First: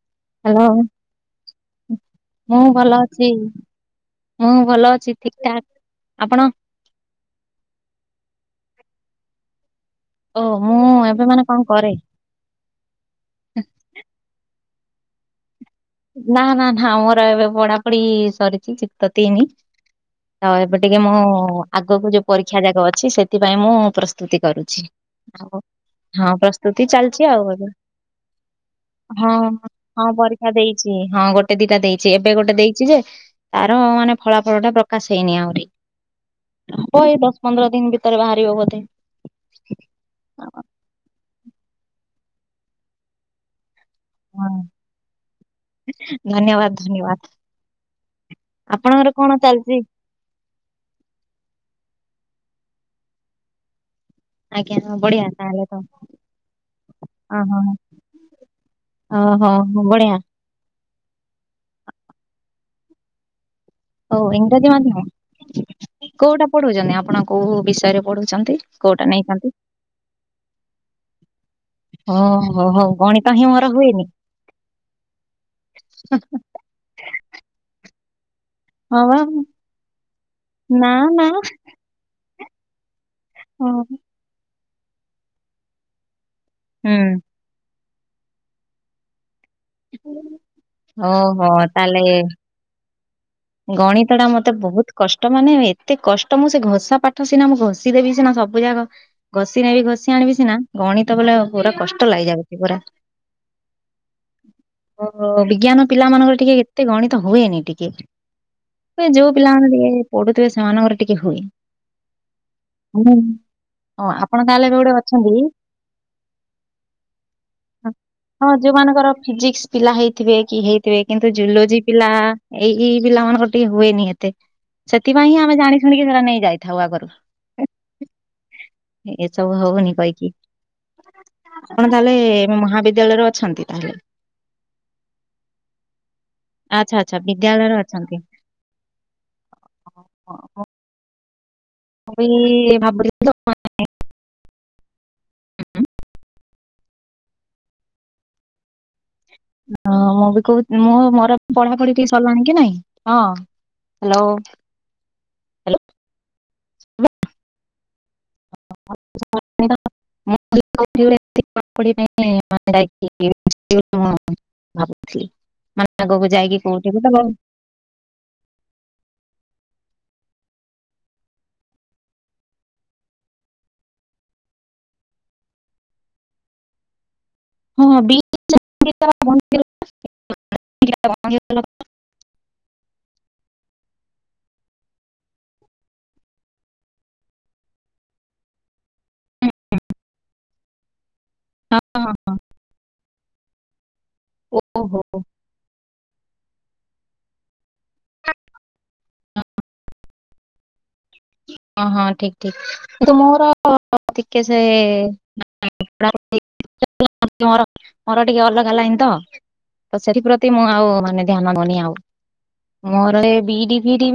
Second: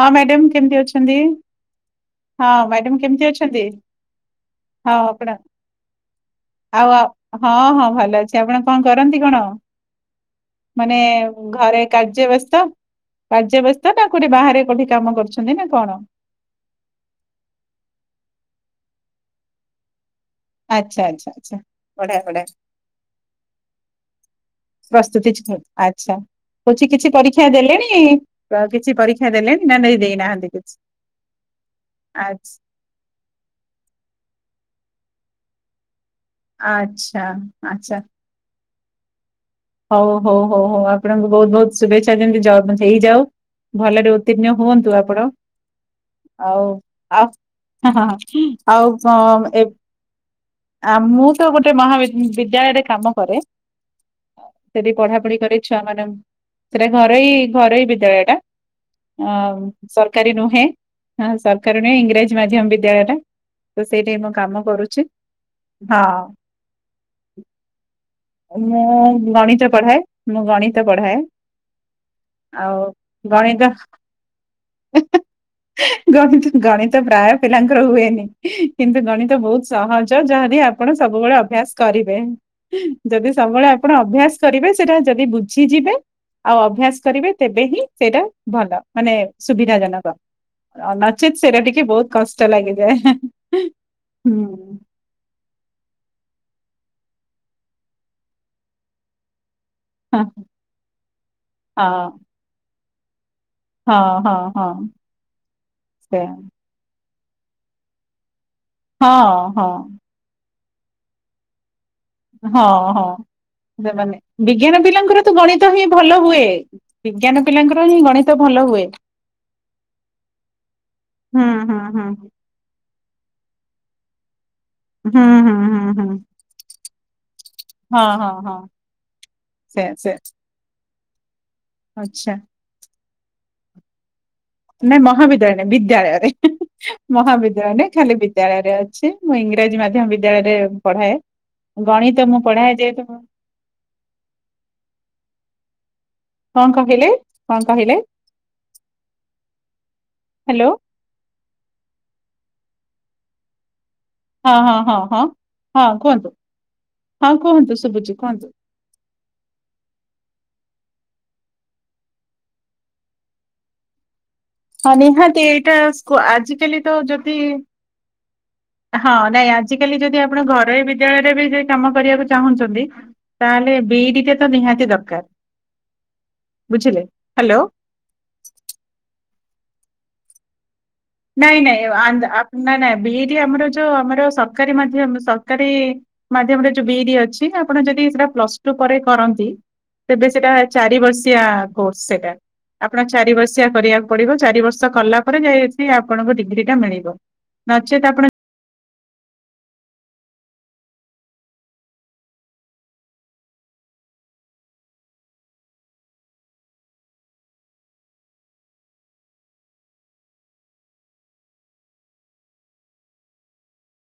ହଁ madam hello କେମିତି ଅଛନ୍ତି ହଁ ମ୍ୟାଡ଼ମ୍ କେମିତି ଅଛନ୍ତି? ହଁ ମୁଁ ଭଲ ଅଛି ଠିକ୍ ଠାକ୍। ଆପଣ? ଆଉ ହଁ ହଁ ଭଲ ଅଛି। ଆପଣ କଣ କରନ୍ତି କଣ? ଓ ମୁଁ ମାନେ ଏବେ କଣ ଘରେ କରେ? କାର୍ଯ୍ୟ ବ୍ୟସ୍ତ। କାର୍ଯ୍ୟବ୍ୟସ୍ତ ନା କୋଉଠି ବାହାରେ କୋଉଠି କାମ କରୁଛନ୍ତି ନା କଣ? ନା ନା ନା ମୋର ଏବେ ପଢା ପଢି ସରିଛି ଯୁକ୍ତ ତିନି। ହଁ ଏବେ ଟିକେ ଆଚ୍ଛା ମୁଁ ଆଚ୍ଛା ଆଚ୍ଛା ଆଗକୁ ବଢିଆ ଯୋଉ ବଢିଆ ପରୀକ୍ଷା ଯାକ ଅଛି ସେଥିପାଇଁ ମୁଁ ପ୍ରସ୍ତୁତି କରୁଛି। ପ୍ରସ୍ତୁତି ଆଉ ଚାଲି- ଆଚ୍ଛା। ହଁ ହଉଛି ପ୍ରସ୍ତୁତି କିଛି ଚାଲିଛି ଆଉ ପରୀକ୍ଷା ଏବେ। ଦେଲେଣି ଅ, କିଛି ପରୀକ୍ଷା ହଁ ଦେଲେଣି ନା ଦେଇ ହଁ ଦେଇନାହାନ୍ତି ପରୀକ୍ଷା କିଛି? ଦେଇ ଚି। ହଁ ଗୋଟେ ଦିଟା ଦେଇଚି। ଏବେ ଆଚ୍ଛା ଗୋଟେ ଦେଇ ଚି ଯେ ତାର ମାନେ ଫଳାଫଳ ଟା ପ୍ରକାଶ ହେଇନି ଆହୁରି। ହବ ଏଇ ଆଚ୍ଛା ଦଶ, ପନ୍ଦର ଦିନ ଆଚ୍ଛା। ଭିତରେ ବାହାରିବ ବୋଧେ। ହଉ ହଉ ହଉ ହଉ ଆପଣଙ୍କୁ ବହୁତ ବହୁତ ଶୁଭେଚ୍ଛା ଯେମିତି ଜବ ହେଇଯାଉ। ଭଲରେ ଗୋ ହଁ ଉତ୍ତୀର୍ଣ୍ଣ ହୁଅନ୍ତୁ ଆପଣ। ଧନ୍ୟବାଦ ଆଉ ଧନ୍ୟବାଦ ଆଉ ହଁ ହଁ ହଁ ଆଉ ଆପଣଙ୍କର କଣ ହଁ ଏ ଚାଲିଛି ଆ ମୁଁ ତ ଗୋଟେ ମହାବିଦ୍ୟାଳୟରେ କାମ କରେ। ଆଜ୍ଞା ସେଠି ହଁ ପଢ଼ା ବଢିଆ ପାଢି କରେ ତାହେଲେ ତ ଛୁଆ ମାନଙ୍କୁ। ସେଟା ଘରୋଇ ଓହୋ ଘରୋଇ ବିଦ୍ୟାଳୟ ଟା। ଓହୋ ଆଉ ବଢିଆ। ସରକାରୀ ନୁହେଁ। ହଁ, ସରକାରୀ ନୁହେଁ ଇଂରାଜୀ ମାଧ୍ୟମ ବିଦ୍ୟାଳୟ ଟା। ତ ସେଇଠି ହଉ ମୁଁ କାମ କରୁଚି, ହଁ। ପଢୁଛନ୍ତି ଆପଣ କୋଉ ବିଷୟରେ ପଢୁଛନ୍ତି? ମୁଁ ଗଣିତ ପଢ଼ାଏ, ମୁଁ ଗଣିତ ପଢ଼ାଏ। ହ ହ ହଉ ଗଣିତ ହିଁ ମୋର ହୁଏନି। ଗଣିତ ଗଣିତ ପ୍ରାୟ ପିଲାଙ୍କର ହୁଏନି। ହଁ କିନ୍ତୁ ବା ଗଣିତ ବହୁତ ସହଜ। ଯାହାବି ନା ଆପଣ ନା ସବୁବେଳେ ଅଭ୍ୟାସ କରିବେ। ଯଦି ସବୁବେଳେ ହଁ। ଆପଣ ଅଭ୍ୟାସ କରିବେ, ସେଟା ଯଦି ବୁଝିଯିବେ ଆଉ ହୁଁ। ଅଭ୍ୟାସ କରିବେ ତେବେ ହିଁ ସେଇଟା ଭଲ। ମାନେ ସୁବିଧା ଜନକ। ନଚେତ୍ ଓହୋ ସେଇଟା ଟିକେ ତାହେଲେ ବହୁତ କଷ୍ଟ ଲାଗିଯାଏ। ଗଣିତ ଟା ମତେ ହୁଁ ବହୁତ କଷ୍ଟ ମାନେ ଏତେ କଷ୍ଟ ମୁଁ ସେ ଘୋଷା ପାଠ ସିନା ମୁଁ ଘଷି ଦେବି ସିନା ସବୁ ଯାକ ଘଷି ନେବି ଘଷି ହଁ ଆଣିବି ସିନା, ଗଣିତ ବୋଲେ ପୁରା କଷ୍ଟ ଲାଗିଯାଉଛି ପୁରା। ହଁ ହଁ ହଁ ଓ ବିଜ୍ଞାନ ପିଲା ମାନଙ୍କର ସେୟା। ଟିକେ କେତେ ଗଣିତ ହୁଏନି ଟିକେ। ଯୋଉ ହଁ ହଁ ପିଲାମାନେ ଟିକେ ପଢୁଥିବେ, ସେମାନଙ୍କର ଟିକେ ହୁଏ। ହଁ, ହଁ। ହୁଁ। ହଁ ସେମାନେ ଆପଣ ତାହେଲେ ଏବେ ବିଜ୍ଞାନ ଗୋଟେ ପିଲାଙ୍କର ଅଛନ୍ତି ତ ଗଣିତ ହିଁ ଭଲ ହୁଏ, ବିଜ୍ଞାନ ପିଲାଙ୍କର ହଁ ହିଁ ଗଣିତ ହଁ ଭଲ ହୁଏ। ଯୋଉମାନଙ୍କର ଫିଜିକ୍ସ ପିଲା ହେଇଥିବେ କି ହେଇଥିବେ, କିନ୍ତୁ ହୁଁ ହୁଁ ଜୁଲୋଜି ହୁଁ ପିଲା ଏଇ-ଏଇ ପିଲାମାନଙ୍କର ଟିକେ ହୁଏନି ଏତେ, ହୁଁ ସେଥିପାଇଁ ହିଁ ହୁଁ ଆମେ ଜାଣି ହୁଁ ଶୁଣିକି ହୁଁ ସେ ନେଇ ଯାଇଥାଉ ଆଗରୁ। ହଁ, ହଁ, ହଁ। ଏସବୁ ସେ ହବନି ସେ କହିକି। ଆପଣ ତାହେଲେ ଆଚ୍ଛା ମହାବିଦ୍ୟାଳୟରେ ଅଛନ୍ତି, ତାହେଲେ ନାଇଁ ମହାବିଦ୍ୟାଳୟ ନାଇଁ, ବିଦ୍ୟାଳୟରେ ଆଚ୍ଛା ଆଚ୍ଛା ବିଦ୍ୟାଳୟରେ ମହାବିଦ୍ୟାଳୟ ନାଇଁ ଖାଲି ଅଛନ୍ତି। ବିଦ୍ୟାଳୟରେ ଅଛି। ମୁଁ ଇଂରାଜୀ ମାଧ୍ୟମ ବିଦ୍ୟାଳୟରେ ପଢ଼ାଏ, ଗଣିତ ମୁଁ ପଢାଏ ଯେହତୁ ଭାବୁଥିଲି ତ, କଣ କହିଲେ କଣ କହିଲେ? ହଁ ମୁଁ ବି ହ୍ୟାଲୋ କହୁ ମୁଁ ମୋର ପଢ଼ା ପାଢ଼ୀ ଟିକେ ସିରିଲାଣି କି ନାଇଁ, ହଁ ହାଲୋ ହଁ- ହଁ -ହଁ -ହଁ -ହଁ କୁହନ୍ତୁ ହଁ କୁହନ୍ତୁ ଶୁଭୁଛି କୁହନ୍ତୁ? [unintelligible] ଭାବୁଥିଲି ହଁ ନିହାତି ଏଇଟା ମାନେ ସ୍କୁ- ଆଗକୁ ଯାଇକି ଆଜିକାଲି ତ କୋଉଠି ଗୋଟେ ଯଦି [inaudible] ହଁ ନାଇଁ ଆଜିକାଲି ଯଦି ଆପଣ ଘରୋଇ ବିଦ୍ୟାଳୟରେ ବି ଯଦି କାମ କରିବାକୁ ଚାହୁଁଛନ୍ତି ତାହେଲେ ବି ଇଡି ଟା ତ ନିହାତି ଦରକାର ବୁଝିଲେ? ହାଲୋ ହଁଁ [unintelligible] ନାଇଁ -ନାଇଁ - ନାଇଁ -ନାଇଁ ବି ଇଡି ଆମର ଯୋଉ ଆମର ସରକାରୀ ମାଧ୍ୟମ ସରକାରୀ ମାଧ୍ୟମରେ ଯୋଉ ବି ଇଡି ଅଛି ଆପଣ ଯଦି ସେଟା ପ୍ଲସ ଟୁ ପରେ କର ତେବେ ସେଟା ଚାରି ବର୍ଷୀୟା କୋର୍ସ ସେଟା। ଆପଣ ଚାରି ବର୍ଷୀୟା କରିବାକୁ ପଡ଼ିବ ଚାରି ବର୍ଷ ଓହୋ କଲା ପରେ ଯାଇ ଆପଣଙ୍କ ଡିଗ୍ରୀ ଟା ମିଳିବ, ନଚେତ୍ ଆପଣ ହଁ ହଁ ଠିକ ଠିକ କିନ୍ତୁ ମୋର ଟିକେ ସେ ମୋର ଟିକେ ଅଲଗା ଲାଇନ୍ ତ। ତ ସେଥିପ୍ରତି ମୁଁ ଆଉ ମାନେ ଧ୍ୟାନ ଦଉନି ଆଉ ମୋର ଏ ବି ଇଡି, ଫିଡି